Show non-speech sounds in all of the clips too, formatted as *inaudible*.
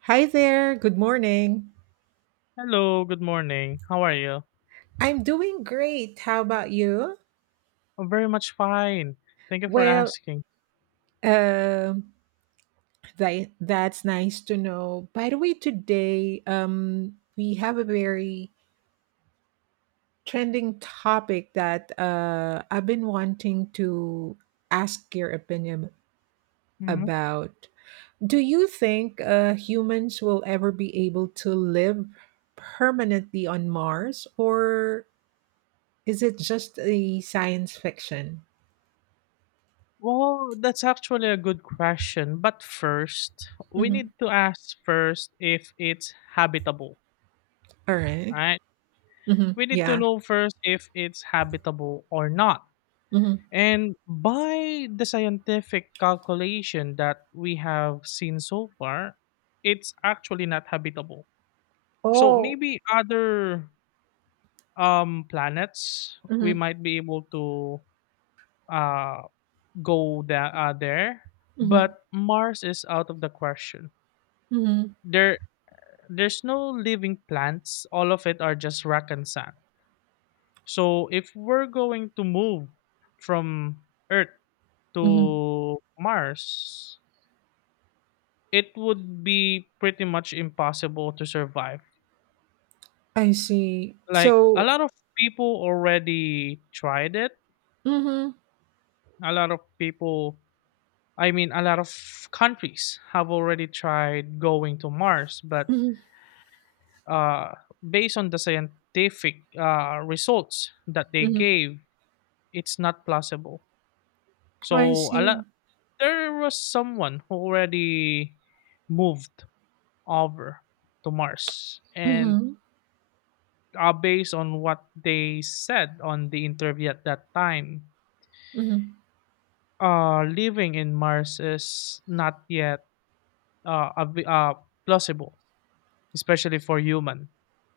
Hi there. Good morning. Hello, good morning. How are you? I'm doing great. How about you? I'm very much fine. Thank you for Well, asking. um, that's nice to know. By the way, today we have a very trending topic that I've been wanting to ask your opinion Hmm about. Do you think humans will ever be able to live permanently on Mars, or is it just a science fiction? Well, that's actually a good question. But first, we Mhm. need to ask first if it's habitable, All right. right? Mhm. We need to Yeah. know first if it's habitable or not. Mhm. And by the scientific calculation that we have seen so far, it's actually not habitable. So Oh. maybe other planets we Mhm. might be able to uh, go that there, Mhm. but Mars is out of the question. Mhm. There, there's no living plants. All of it are just rock and sand. So if we're going to move from Earth Mhm. to Mars, it would be pretty much impossible to survive. I see. Like a So lot of people already tried it. mhm. A lot of people, I mean, a lot of countries have already tried going to Mars, but Mhm. uh, based on the scientific results that they Mhm. gave, it's not plausible. I So a see. lot, there was someone who already moved over to Mars, and Mhm. Based on what they said on the interview at that time, Mhm. Living in Mars is not yet uh, av- uh, plausible, especially for human.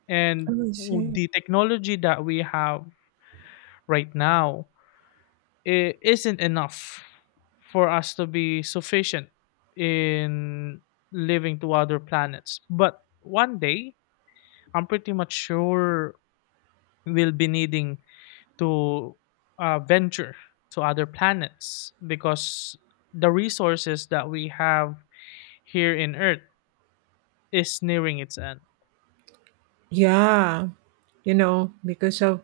And I see. the technology that we have right now it isn't enough for us to be sufficient in living to other planets. But one day, I'm pretty much sure we'll be needing to venture to other planets because the resources that we have here in Earth is nearing its end. Yeah. You know, because of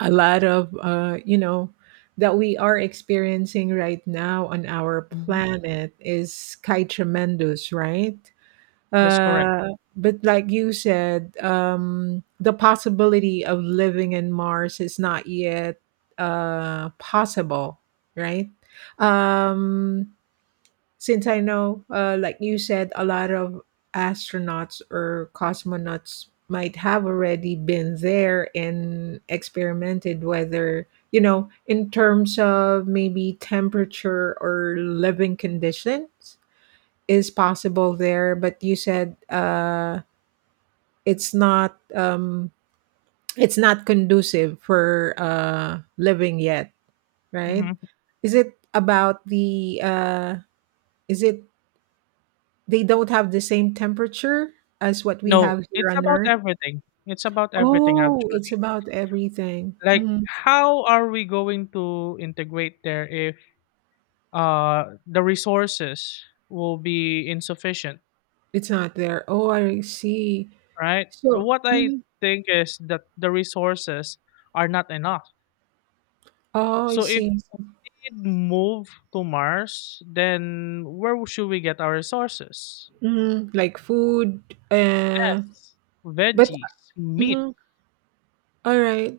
a lot of that we are experiencing right now on our Hmm planet is quite tremendous, right? That's correct. Uh, but like you said, the possibility of living in Mars is not yet possible, right? Um, since I know, like you said, a lot of astronauts or cosmonauts might have already been there and experimented whether you know in terms of maybe temperature or living conditions is possible there, but you said it's not um, it's not conducive for living yet, right? Hmm Is it about the is it they don't have the same temperature as what we No, have here it's on about Earth? everything. It's about everything Oh, it's actually. about everything. Like, Mhm. how are we going to integrate there if the resources will be insufficient, It's not there. Oh, I see. right? So, What I mhm. think is that the resources are not enough. Oh, I So if see. we move to Mars, then where should we get our resources? Mhm. Like food. Uh, Yes, but veggies, meat. mhm. All right.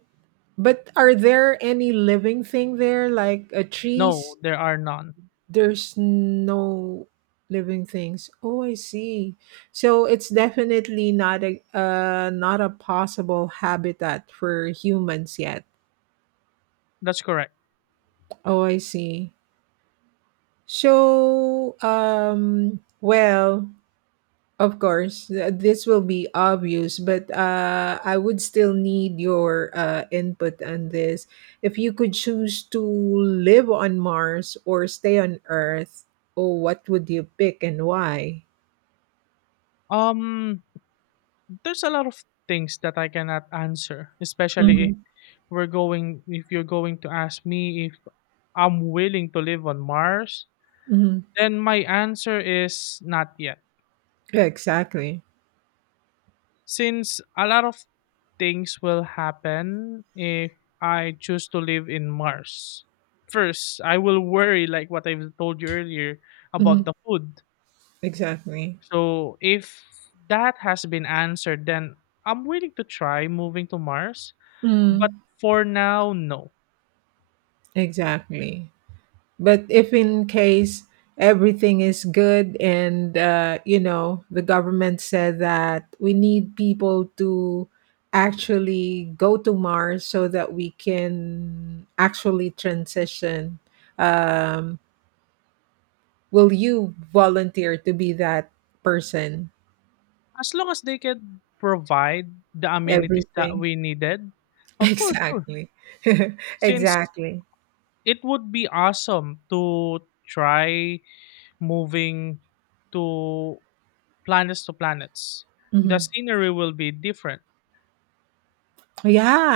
But are there any living thing there, like a No, trees? there are none. There's no living things. Oh, I see. So it's definitely not a not a possible habitat for humans yet. That's correct. Oh, I see. So, well, of course, this will be obvious, but I would still need your input on this. If you could choose to live on Mars or stay on Earth, oh, what would you pick and why? Um, there's a lot of things that I cannot answer, especially Hmm. if we're going. If you're going to ask me if I'm willing to live on Mars, Hmm. then my answer is not yet. Yeah, exactly. Since a lot of things will happen if I choose to live in Mars. First, I will worry, like what I've told you earlier, Hmm. about the food. Exactly. So, if that has been answered, then I'm willing to try moving to Mars. But Mm. for now, no. Exactly. But if in case everything is good and you know the government said that we need people to actually go to Mars so that we can actually transition, um, will you volunteer to be that person? As long as they can provide the amenities that Everything, we needed, *laughs* of course, sure. exactly, *laughs* Since exactly. it would be awesome to try moving to planets to planets. The Mhm. scenery will be different.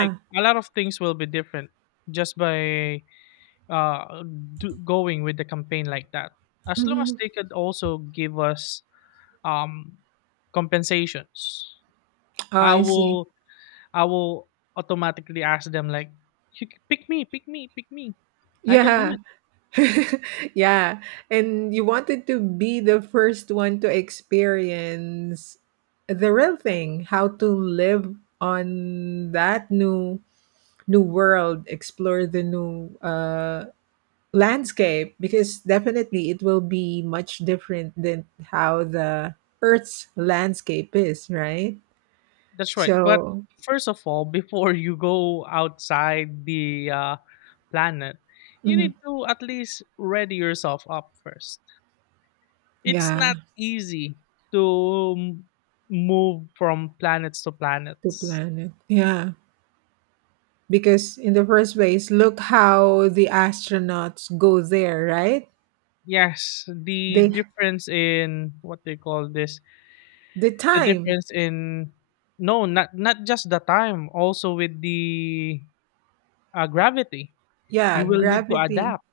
Like a lot of things will be different just by uh going with the campaign like that. As long as Mhm. they could also give us um compensations, Oh, I I see. will I will automatically ask them like, "You pick me, pick me, pick me. I can do Yeah. it." *laughs* Yeah, and you wanted to be the first one to experience the real thing, how to live on that new world, explore the new landscape because definitely it will be much different than how the earth's landscape is, right? That's right. But So, first of all, before you go outside the planet, you mhm, need to at least ready yourself up first. It's yeah, not easy to m- move from planets to two planets. planet. Yeah. Because in the first place, look how the astronauts go there, right? Yes, the They difference in what they call this, the the time. difference in no, not just the time, also with the gravity. Yeah, You will need to gravity. adapt.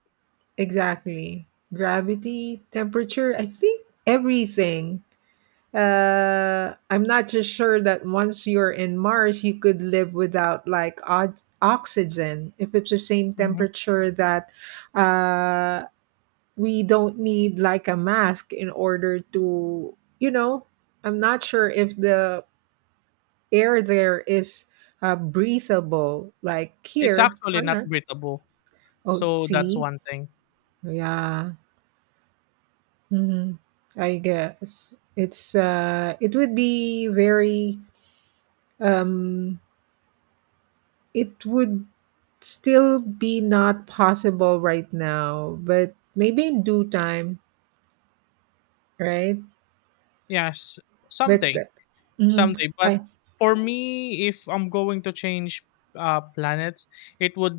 Exactly. Gravity, temperature, I think everything. Uh, I'm not just sure that once you're in Mars you could live without like odd oxygen if it's the same Mhm. temperature that uh we don't need like a mask in order to you know I'm not sure if the air there is breathable. Like It's here actually on not Earth. breathable. Oh, So that's see? one thing. Yeah. Mhm. I guess it's it would be very um it would still be not possible right now, but maybe in due time, right? Yes, But someday, mhm. someday. I But for me, if I'm going to change planets, it would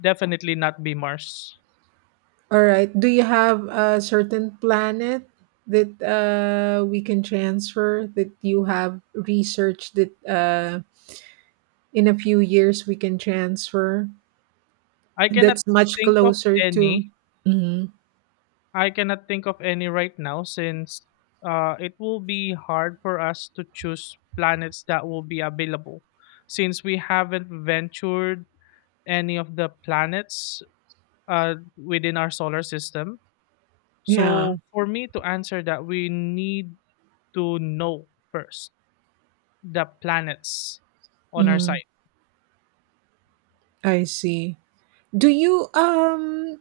definitely not be Mars. All right. Do you have a certain planet that we can transfer that you have researched that in a few years we can transfer? I cannot That's much think of closer to. any. Mhm. I cannot think of any right now since it will be hard for us to choose planets that will be available since we haven't ventured any of the planets within our solar system. Yeah. So for me to answer that, we need to know first the planets on our Mhm. side? I see. Do you um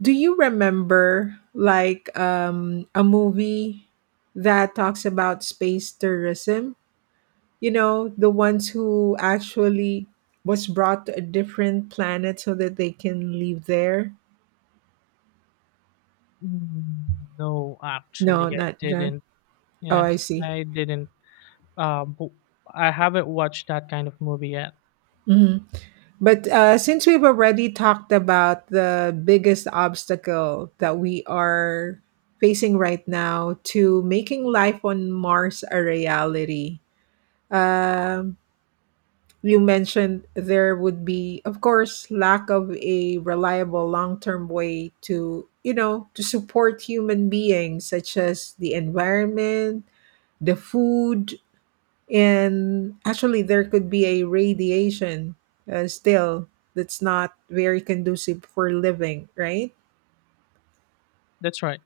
do you remember like a movie that talks about space tourism? You know the ones who actually was brought to a different planet so that they can live there Mm, no, no actually, I not John. didn't. Oh, Yeah, I see. I didn't. Uh, bo- I haven't watched that kind of movie yet. Mhm. But since we've already talked about the biggest obstacle that we are facing right now to making life on mars a reality um you mentioned there would be of course lack of a reliable long-term way to you know to support human beings such as the environment the food and actually there could be a radiation still that's not very conducive for living right That's right.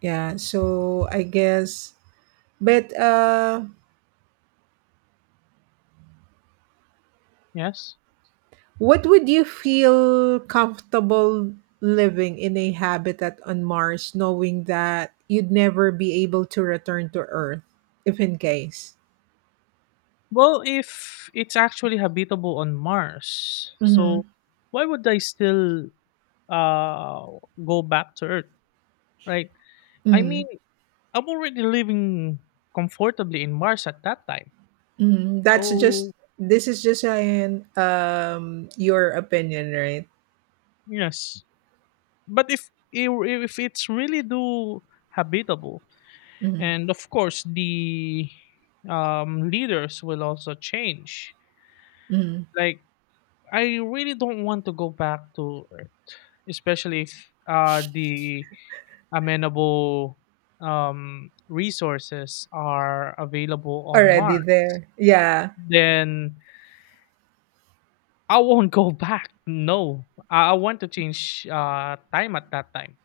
yeah so I guess but Yes. what would you feel comfortable living in a habitat on Mars, knowing that you'd never be able to return to Earth, if in case? Well, if it's actually habitable on Mars, Hmm. so why would I still uh go back to Earth? Right. I Hmm. mean, I'm already living comfortably in Mars at that time. Hmm. That's just So this is just an your opinion, right? yes, but if if it's really do habitable Hmm. and of course the leaders will also change Hmm. like I really don't want to go back to Earth, especially if the amenable resources are available on Already Mars, there, yeah. then I won't *laughs* go back. No, I want to change time at that time.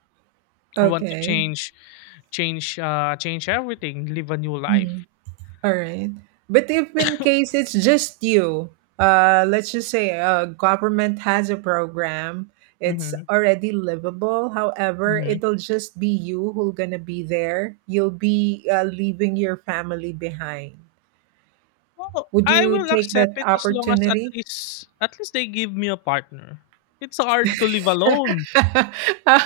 I want to Okay. change change everything, live a new Mm-hmm. life. All right. But if in case it's just you, let's just say government has a program, it's Mhm. already livable. However, Mhm. it'll just be you who'll gonna be there. You'll be leaving your family behind. Well, Would I you will take that accept it as long as at opportunity? least at least they give me a partner. It's hard to live alone. *laughs*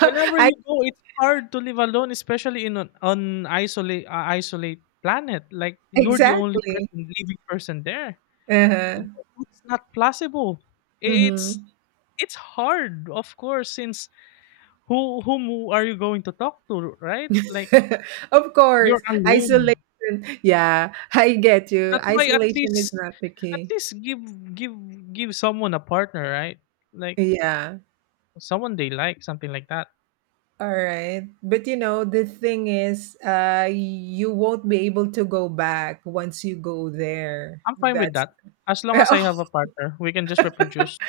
Whenever you go, it's hard to live alone, especially in an isolate planet. Like you're the only Exactly. person living person there. Uh-huh. It- It's not plausible. I- It's Hmm. it's hard, of course, since whom are you going to talk to, right? Like *laughs* Of you're course, isolation. alone. Yeah, I get you. That's why Isolation is not the at key. least give give someone a partner, right? Like Yeah. someone they like, something like that. All right. But you know, the thing is, you won't be able to go back once you go there. I'm fine with That's that. As long as I have *laughs* a partner, we can just reproduce.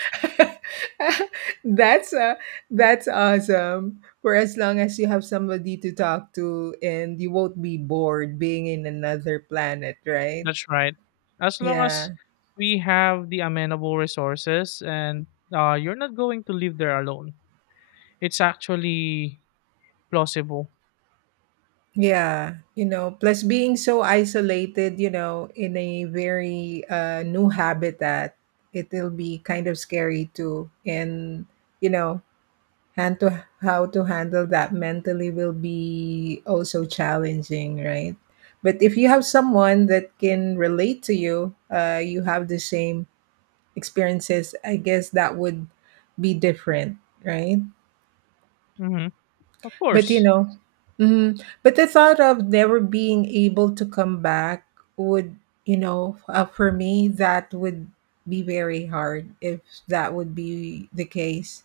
that's uh, that's awesome. For as long as you have somebody to talk to and you won't be bored being in another planet, right? That's right. As long as Yeah. we have the amenable resources and you're not going to live there alone. It's actually plausible. Yeah, you know, plus being so isolated, you know, in a very new habitat, it'll be kind of scary too. And, you know, hand to how to handle that mentally will be also challenging, right? But if you have someone that can relate to you, you have the same experiences, I guess that would be different, right? Hmm Of But you course. know, mhm, but the thought of never being able to come back would, you know, for me, that would be very hard if that would be the case.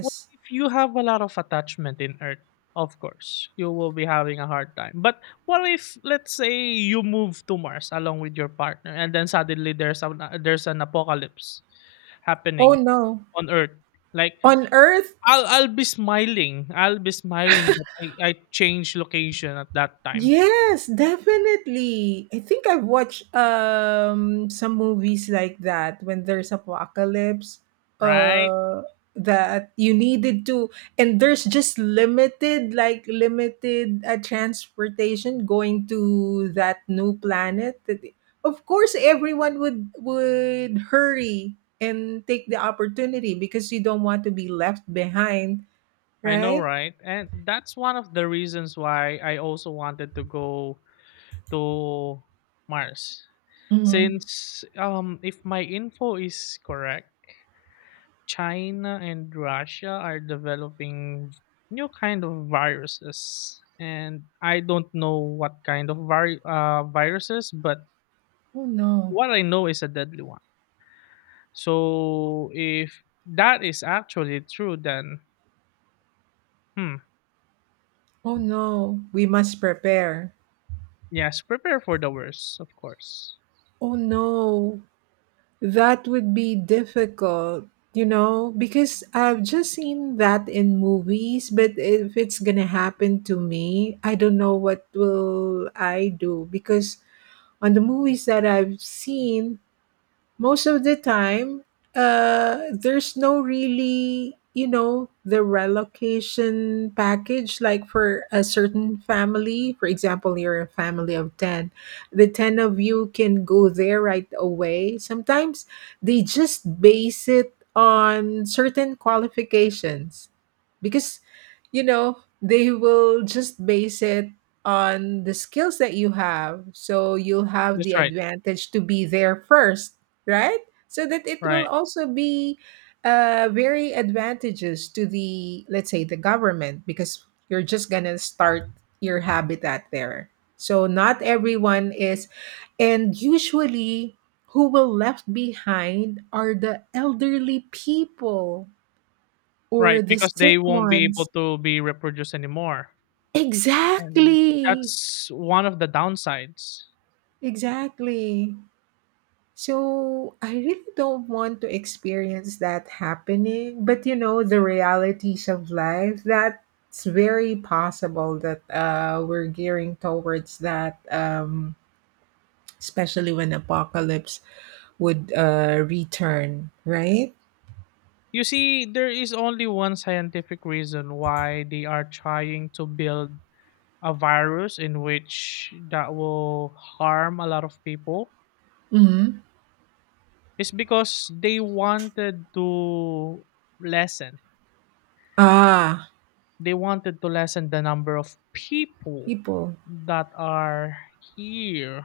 Well, if you have a lot of attachment in Earth, of course, you will be having a hard time. But what if, let's say, you move to Mars along with your partner, and then suddenly there's a there's an apocalypse oh happening no, on Earth? Like on Earth, I'll be smiling. I'll be smiling that I changed location at that time, yes, definitely. I think I've watched some movies like that when there's apocalypse right? uh that you needed to and there's just limited like limited transportation going to that new planet. Of course everyone would hurry and take the opportunity because you don't want to be left behind, I know, right? right? And that's one of the reasons why I also wanted to go to Mars. Mhm. Since if my info is correct, China and Russia are developing new kind of viruses and I don't know what kind of viruses, but Oh no. what I know is a deadly one. So if that is actually true, then hmm Oh no, we must prepare. yes, prepare for the worst, of course. Oh no, that would be difficult, you know, because I've just seen that in movies, but if it's gonna happen to me, I don't know what will I do because on the movies that I've seen, most of the time there's no really you know the relocation package like for a certain family for example you're a family of 10 the 10 of you can go there right away sometimes they just base it on certain qualifications because you know they will just base it on the skills that you have so you'll have the That's right. advantage to be there first right? So that it will Right. also be very advantageous to the, let's say, the government because you're just gonna start your habitat there. So not everyone is, and usually who will left behind are the elderly people Right, or the because they sick won't be ones. able to be reproduced anymore. And Exactly. that's one of the downsides. Exactly. So I really don't want to experience that happening. But you know, the realities of life, that's very possible that we're gearing towards that, especially when apocalypse would return, right? You see, there is only one scientific reason why they are trying to build a virus in which that will harm a lot of people. Hmm. It's because they wanted to lessen. Ah, They wanted to lessen the number of people people that are here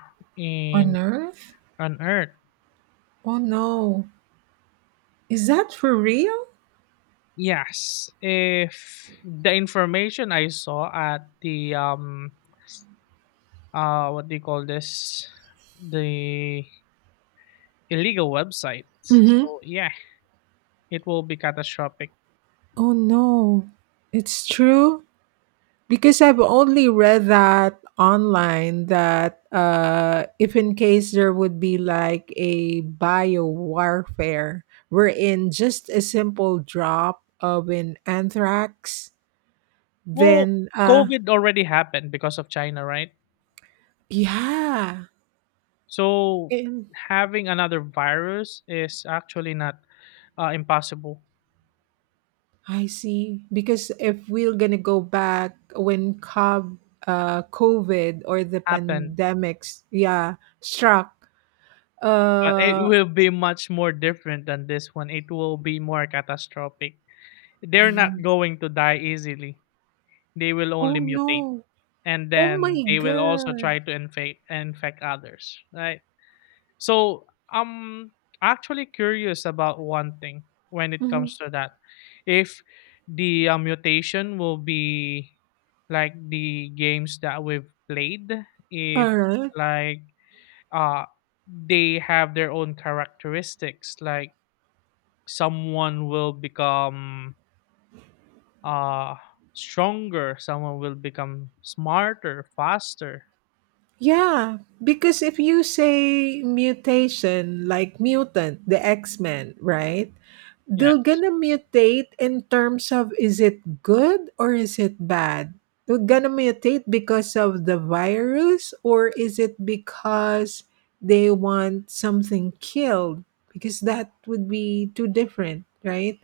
on in Earth? on Earth. Oh no. Is that for real? Yes, if the information I saw at the what do you call this the illegal website. Hmm. So yeah, it will be catastrophic. Oh no. It's true? Because I've only read that online that if in case there would be like a bio warfare wherein just a simple drop of an anthrax, Well, then COVID already happened because of China, right? yeah, So and having another virus is actually not impossible. I see. Because if we're gonna go back when COVID, COVID or the Happen, pandemics, yeah, struck, but it uh, will be much more different than this one. It will be more catastrophic. They're not *clears throat* going to die easily. They will oh only no, mutate, and oh my then they will also God. try to infect others, right? So I'm actually curious about one thing when it Mhm. comes to that. If the mutation will be like the games that we've played, if Alright. like uh they have their own characteristics, like someone will become uh stronger, someone will become smarter, faster. Yeah, because if you say mutation, like mutant, the X-Men, right? They're Yes. gonna mutate in terms of is it good or is it bad? They're gonna mutate because of the virus or is it because they want something killed? Because that would be too different, right?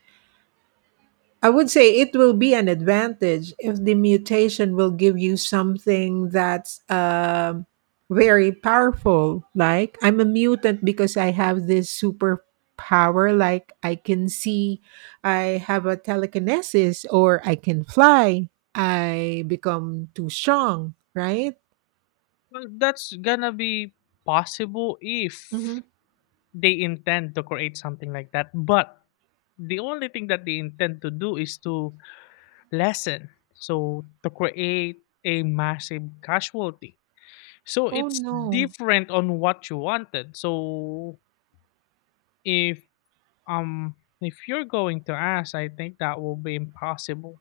I would say it will be an advantage if the mutation will give you something that's very powerful. Like, I'm a mutant because I have this superpower. Like, I can see, I have a telekinesis, or I can fly. I become too strong, right? Well, that's gonna be possible if Hmm. they intend to create something like that, but the only thing that they intend to do is to lessen, so to create a massive casualty, so Oh it's no. different on what you wanted. So if um if you're going to ask, I think that will be impossible.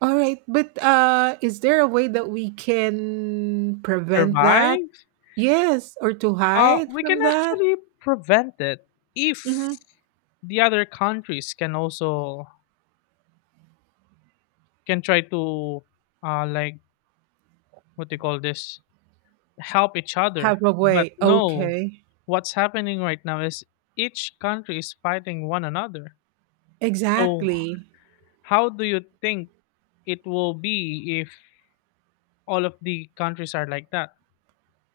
All right, but is there a way that we can prevent that? Survive, Yes, or to hide we can from that? actually prevent it if Hmm. the other countries can also can try to uh like what do you call this help each other. Have a But way. no, Okay. what's happening right now is each country is fighting one another. So, Exactly. how do you think it will be if all of the countries are like that?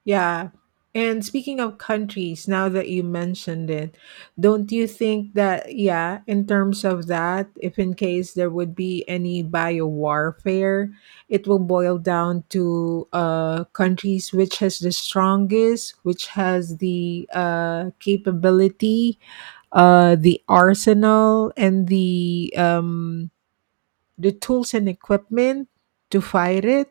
Yeah. And speaking of countries, now that you mentioned it, don't you think that, yeah, in terms of that, if in case there would be any biowarfare, it will boil down to countries which has the strongest, which has the capability, the arsenal, and the tools and equipment to fight it.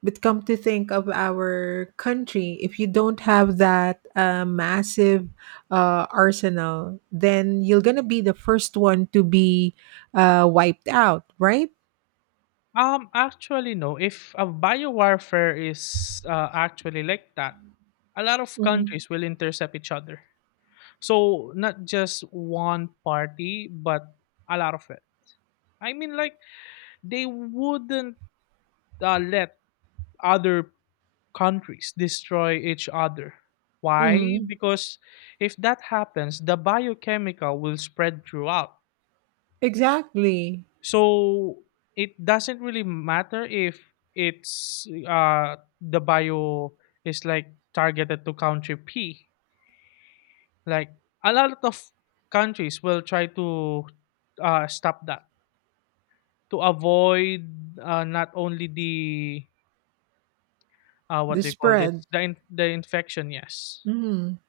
But come to think of our country, if you don't have that massive arsenal, then you're gonna be the first one to be wiped out, right? Actually, no. If a biowarfare is actually like that, a lot of countries will intercept each other. So, not just one party, but a lot of it. I mean, like, they wouldn't let other countries destroy each other. Why? Mm-hmm. Because if that happens, the biochemical will spread throughout. Exactly. So it doesn't really matter if it's the bio is like targeted to country P. Like a lot of countries will try to stop that to avoid not only the what The they call spread. this the the infection, yes, Hmm.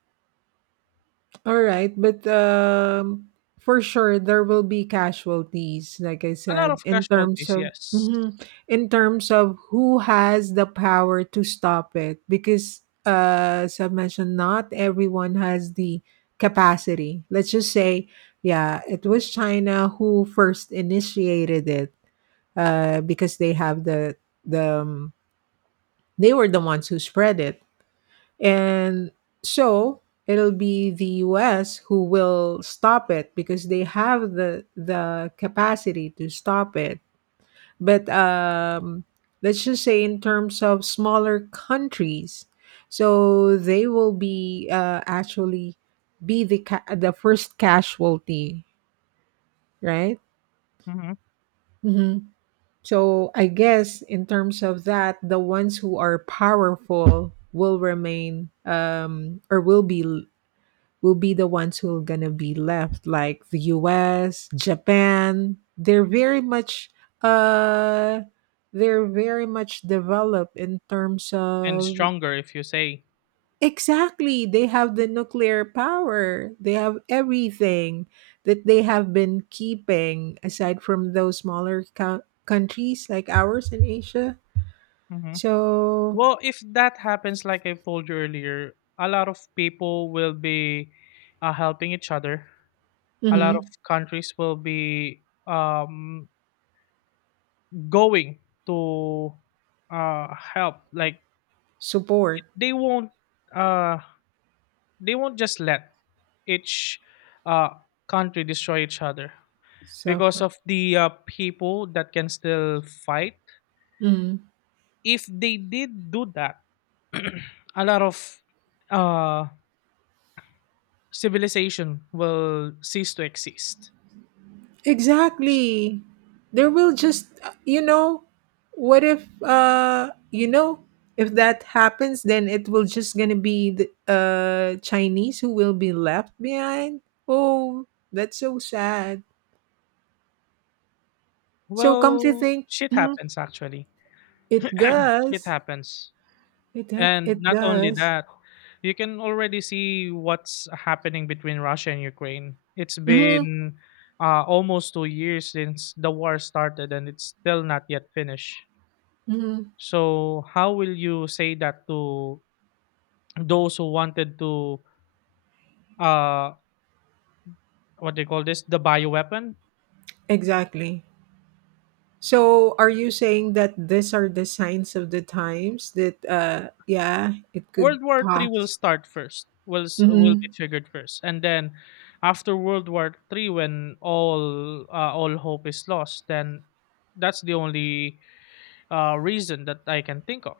All right, but for sure there will be casualties, like I a lot of said, in terms casualties, of yes. mhm. In terms of who has the power to stop it, because as I mentioned, not everyone has the capacity. Let's just say, yeah, it was China who first initiated it, because they have the the um, they were the ones who spread it and so it'll be the US who will stop it because they have the capacity to stop it. But Let's just say in terms of smaller countries, so they will be actually be the first casualty, right? Mhm, Hmm. So I guess in terms of that, the ones who are powerful will remain or will be the ones who are going to be left, like the US, Japan. Uh they're very much developed in terms and of stronger if you say. exactly they have the nuclear power they have everything that they have been keeping aside from those countries like ours in asia Mhm. so, Well, if that happens, like I told you earlier, a lot of people will be helping each other. A lot of mhm, countries will be going to help. Like it, support uh, they won't just let each uh, country destroy each other because suffer. of the people that can still fight. Mm-hmm. If they did do that *clears throat* a lot of uh civilization will cease to exist. Exactly. There will just, you know, what if, if that happens, then it will just gonna be the Chinese who will be left behind. Oh, that's so sad. So come to Well, think, shit mhm, happens actually. it *clears throat* Shit does. happens. And It not only does. that, you can already see what's happening between Russia and Ukraine. It's Hmm. been almost 2 years since the war started and it's still not yet finished. Hmm. So, how will you say that to those who wanted to, uh, what they call this, the bioweapon? Exactly. So are you saying that these are the signs of the times that, yeah, it could World War Three will pass? start first. Will be Mm-hmm. triggered first, and then after World War Three, when all hope is lost, then that's the only reason that I can think of.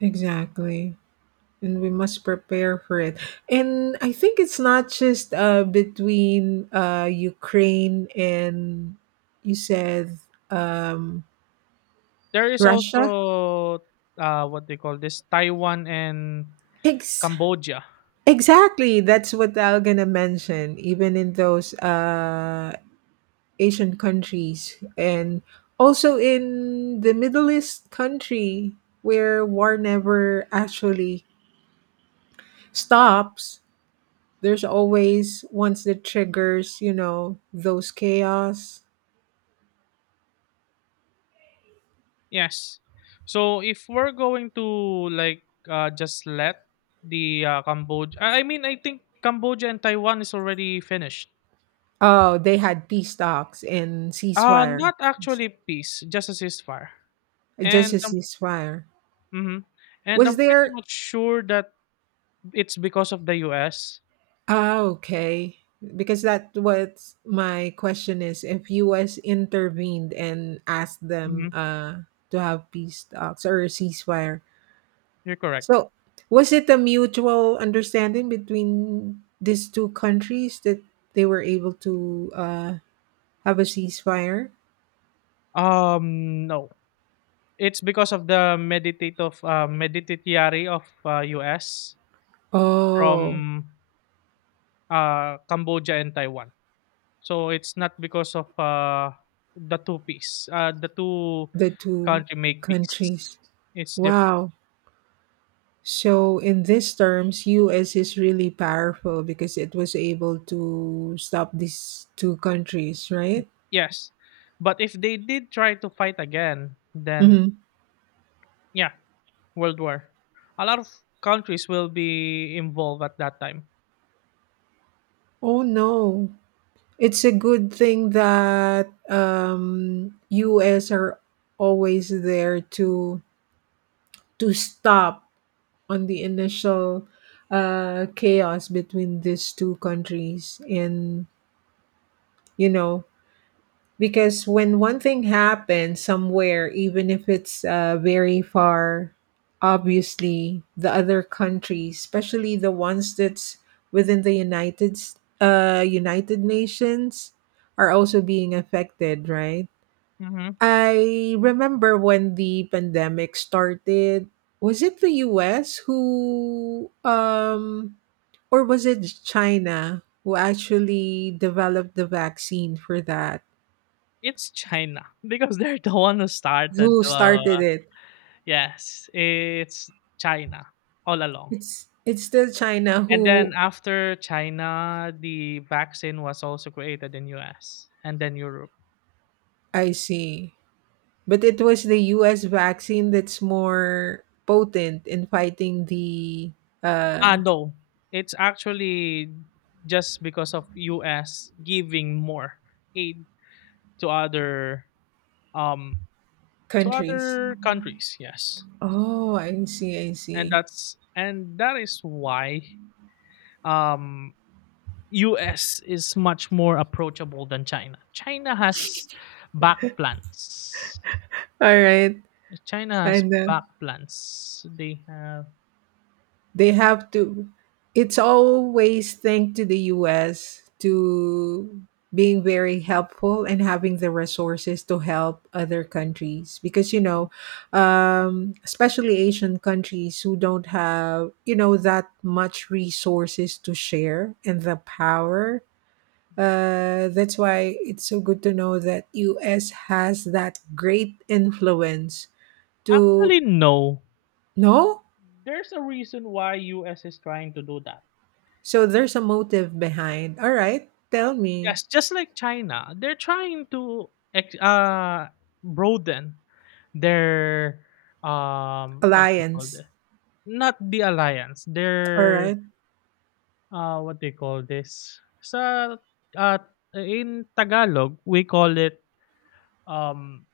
Exactly. And we must prepare for it. And I think it's not just between Ukraine and you said um, There is Russia. also what they call this, Taiwan and Ex- Cambodia. exactly. That's what I'm going to mention, even in those Asian countries and also in the Middle East country where war never actually stops. There's always ones that triggers, you know, those chaos. Yes. So if we're going to like just let the Cambodia, I mean, I think Cambodia and Taiwan is already finished. Oh, they had peace talks and ceasefire. Not actually peace, just a ceasefire. Just And a ceasefire. mhm, and Was I'm pretty there? much sure that it's because of the US. Ah, okay. Because that what my question is, if us intervened and asked them Hmm. To have peace talks or a ceasefire. You're correct. So was it a mutual understanding between these two countries that they were able to have a ceasefire? No, it's because of the meditate of meditatiary of US Oh, from Cambodia and Taiwan. So it's not because of the two peace. The two the two country make peace. countries. It's different. Wow. So in these terms, US is really powerful because it was able to stop these two countries, right? Yes, but if they did try to fight again, then Hmm. yeah, World War. A lot of countries will be involved at that time. Oh no. It's a good thing that US are always there to stop on the initial chaos between these two countries, and you know. Because when one thing happens somewhere, even if it's very far, obviously the other countries, especially the ones that's within the United Nations, are also being affected, right? Mhm. I remember when the pandemic started. Was it the U.S. who, or was it China who actually developed the vaccine for that? It's China *laughs* because they're the one who started Who the started it? yes, it's China all along. It's still China And then who. after China, the vaccine was also created in US and then Europe. I see. But it was the US vaccine that's more potent in fighting the Ah, uh no. It's actually just because of US giving more aid to other um to countries. other countries. Yes. Oh, I see, I and see. that's and that is why um US is much more approachable than China. China has back plans. All right. I know. They have They have to. It's always thank to the US to being very helpful and having the resources to help other countries because you mhm, know especially asian countries who don't have you know that much resources to share and the power. That's why it's so good to know that us has that great influence to. actually no. No. There's a reason why US is trying to do that. So there's a motive behind. All right, tell me. Yes, just like China, they're trying to broaden their what do you call Alliance. this? Not the alliance. All Their right. What do you call this? Sa uh, in Tagalog, we call it um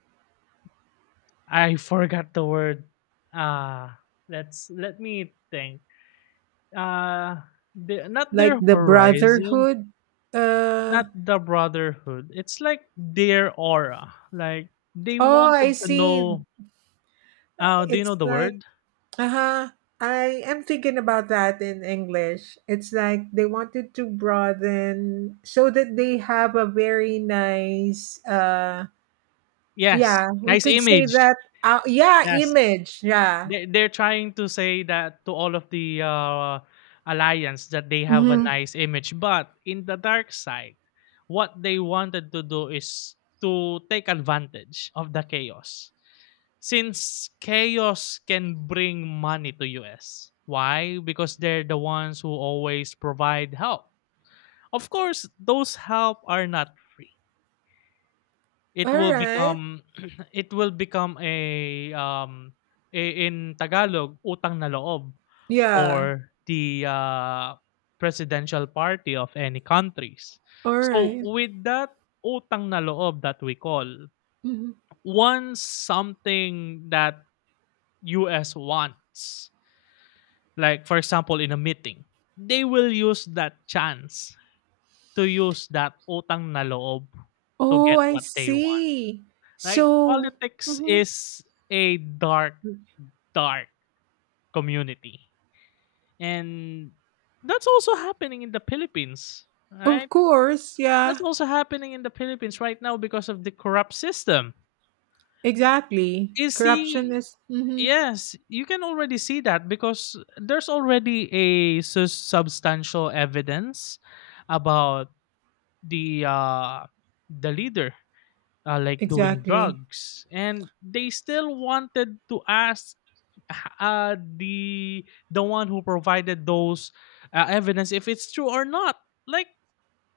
I *laughs* forgot the word. Uh let's let me think. Uh the, not Like their the horizon, brotherhood. Uh, not the brotherhood. It's like their aura. Like they oh, I wanted to see. know, do you know It's the like, word? uh-huh. I am thinking about that in English. It's like they wanted to broaden so that they have a very nice uh, Yes. yeah, we Nice could say image. that, yeah, Yes. image. Yeah. They're trying to say that to all of the alliance that they have a Mhm. nice image, but in the dark side, what they wanted to do is to take advantage of the chaos. Since chaos can bring money to US. Why? Because they're the ones who always provide help. Of course, those help are not free. All It will right. become *clears throat* it will become a in Tagalog, utang na loob Yeah. for the, presidential party of any countries. All So, right. with that utang na loob that we call, Mhm. once something that US wants, like for example in a meeting, they will use that chance to use that utang na loob to Oh, get I what they want. see. Right? So, Politics mhm. is a dark, dark community. And that's also happening in the Philippines, Of right? course, That's yeah, also happening in the Philippines right now because of the corrupt system. exactly. You Corruption see, is mhm, yes, you can already see that because there's already a substantial evidence about the uh, the leader like doing exactly. drugs and they still wanted to ask the the one who provided those evidence if it's true or not. Like,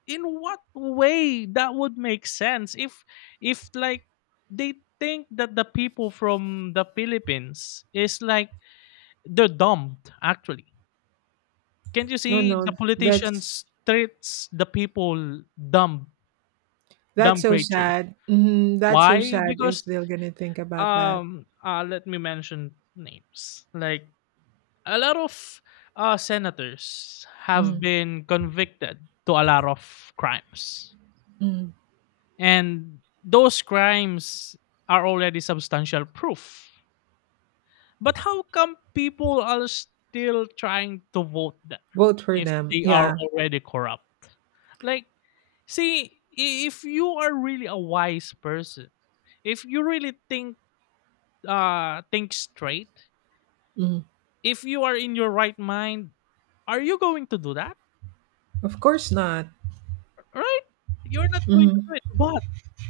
in what way that would make sense if like they think that the people from the Philippines is like they're dumb? Actually, can't you Oh see the no, politicians treats the people dumb, that's dumb so creatures? sad. Hmm. That's so Why? sad Because, if they're gonna think about that. Let me mention names, like a lot of senators have Mm. been convicted to a lot of crimes, Mm. and those crimes are already substantial proof. But how come people are still trying to vote them Vote for if them, they are yeah. already corrupt? Like, see, if you are really a wise person, if you really think straight, Mm. if you are in your right mind, are you going to do that? Of course not. Right? You're not going Hmm. to do it. But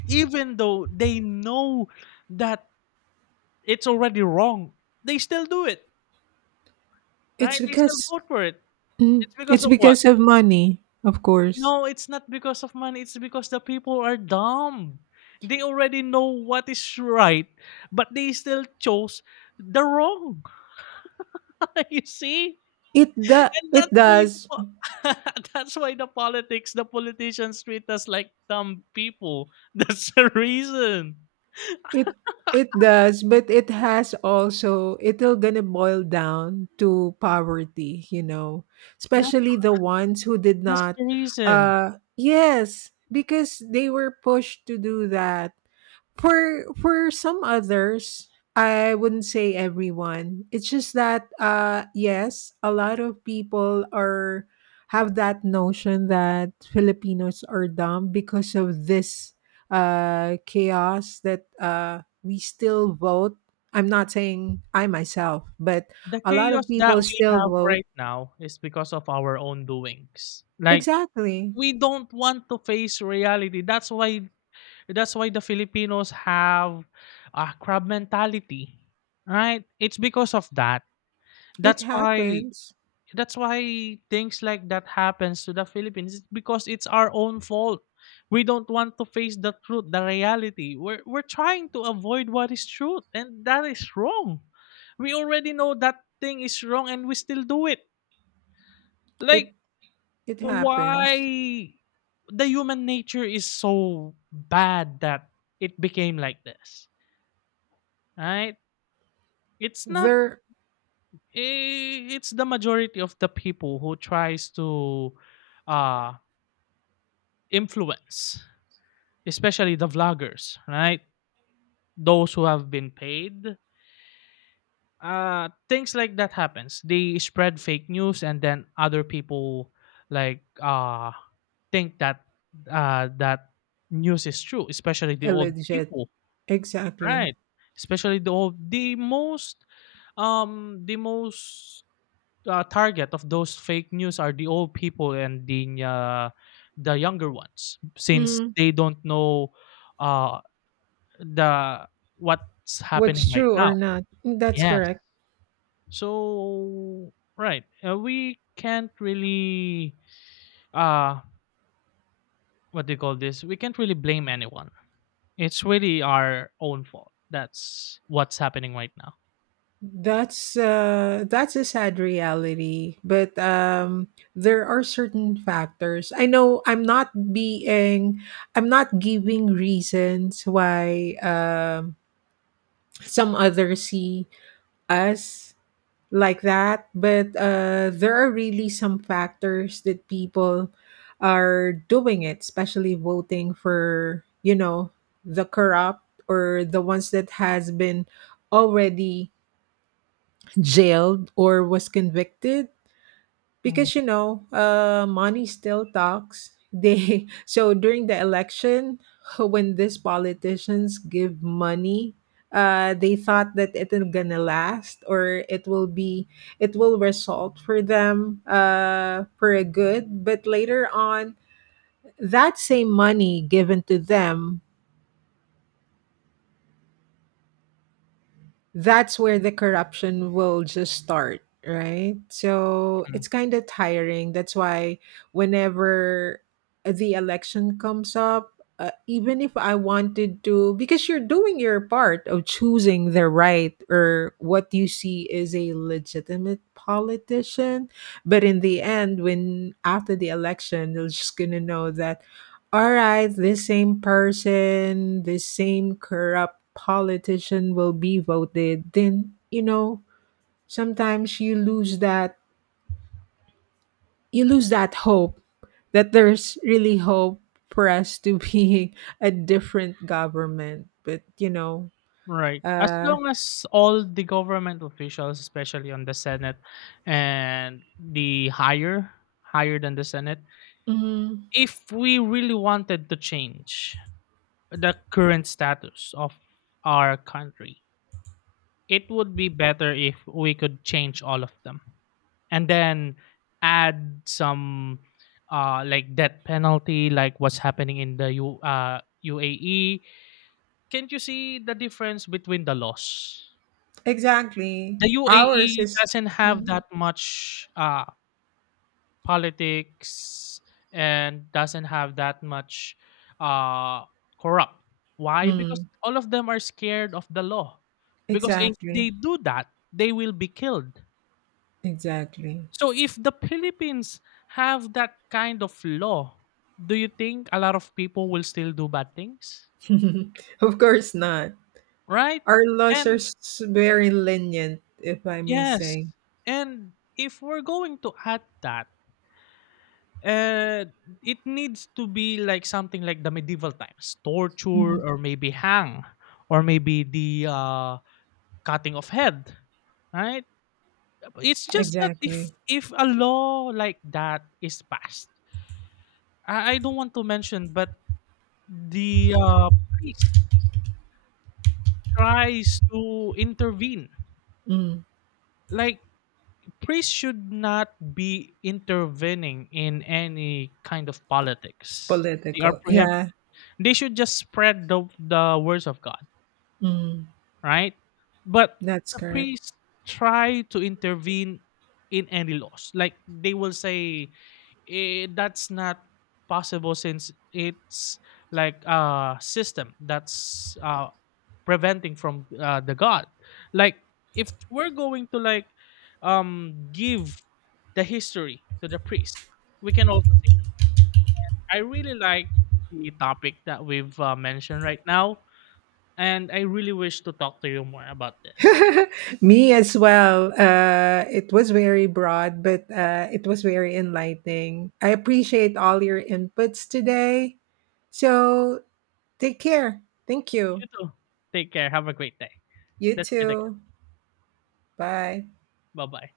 even though they know that it's already wrong, they still do it. It's Right? They still because vote for it. mm, It's because it's of what? because of money, of course. No, it's not because of money. It's because the people are dumb. They already know what is right, but they still chose the wrong. *laughs* You see? And that's It why the does. *laughs* That's why the politics, the politicians treat us like dumb people. *laughs* That's the reason. It it does, but it has also it'll gonna boil down to poverty, you know, That. especially the ones who did That's not. the reason. Yes, because they were pushed to do that. For some others, I wouldn't say everyone. It's just that yes, a lot of people are have that notion that Filipinos are dumb because of this chaos that we still vote. I'm not saying I myself, but The a lot of chaos that people we still have vote. right now is because of our own doings. Like, Exactly. we don't want to face reality. That's why, that's why the Filipinos have a crab mentality. Right? It's because of that. It That's why, happens. that's why things like that happens to the Philippines. It's because it's our own fault. We don't want to face the truth, the reality. We're trying to avoid what is truth, and that is wrong. We already know that thing is wrong, and we still do it. It Like, it happens. why the human nature is so bad that it became like this, right? It's not. They're It's the majority of the people who tries to uh influence, especially the vloggers, right? Those who have been paid. Things like that happens. They spread fake news, and then other people like think that uh that news is true, especially the old illegit. people, Exactly. right? Especially the old, the most target of those fake news are the old people and the younger ones, since Mm, they don't know uh the what's happening what's right true or now. not. That's Yes. correct. So right, we can't really uh what do you call this? We can't really blame anyone. It's really our own fault. That's what's happening right now. That's a sad reality, but there are certain factors. I know I'm not being I'm not giving reasons why some others see us like that, but there are really some factors that people are doing it, especially voting for, you know, the corrupt or the ones that has been already jailed or was convicted Mhm. because you know money still talks they *laughs* so during the election *laughs* when these politicians give money they thought that it is gonna last or it will be it will result for them for a good, but later on that same money given to them, that's where the corruption will just start, right? So it's kind of tiring. That's why whenever the election comes up, even if I wanted to, because you're doing your part of choosing the right or what you see is a legitimate politician. But in the end, when after the election, you're just going to know that all right, the same person, the same corrupt politician will be voted. Then, you know, sometimes you lose that hope that there's really hope for us to be *laughs* a different government. But, you know, Right. As uh long as all the government officials, especially on the Senate and the higher, higher than the Senate, mhm, if we really wanted to change the current status of our country. It would be better if we could change all of them and then add some like death penalty, like what's happening in the U UAE. Can't you see the difference between the laws? exactly. The Ours UAE is doesn't have mhm, that much politics and doesn't have that much uh corrupt. Why? Because mm, all of them are scared of the law. Because if exactly. they do that they will be killed. Exactly. So if the Philippines have that kind of law, do you think a lot of people will still do bad things? *laughs* Of course not. Right? Our laws are And very lenient, if I may yes, say. and if we're going to add that, Uh, it needs to be like something like the medieval times, Mhm. torture or maybe hang or maybe the cutting of head, right? It's just that if Exactly. if a law like that is passed, I don't want to mention, but the priest tries to intervene. Mm, Like priests should not be intervening in any kind of politics. They are political. prohibited. Yeah. They should just spread the words of God, Mm, right? But that's the correct. priests try to intervene in any laws. Like they will say, eh, that's not possible since it's like a system that's preventing from the God. Like if we're going to like give the history to the priest, we can also say the same. I really like the topic that we've mentioned right now and I really wish to talk to you more about this. *laughs* Me as well. It was very broad, but it was very enlightening. I appreciate all your inputs today. So take care. Thank You you. too. Take care. Have a great day. You Let's meet again. too. Bye. Bye bye.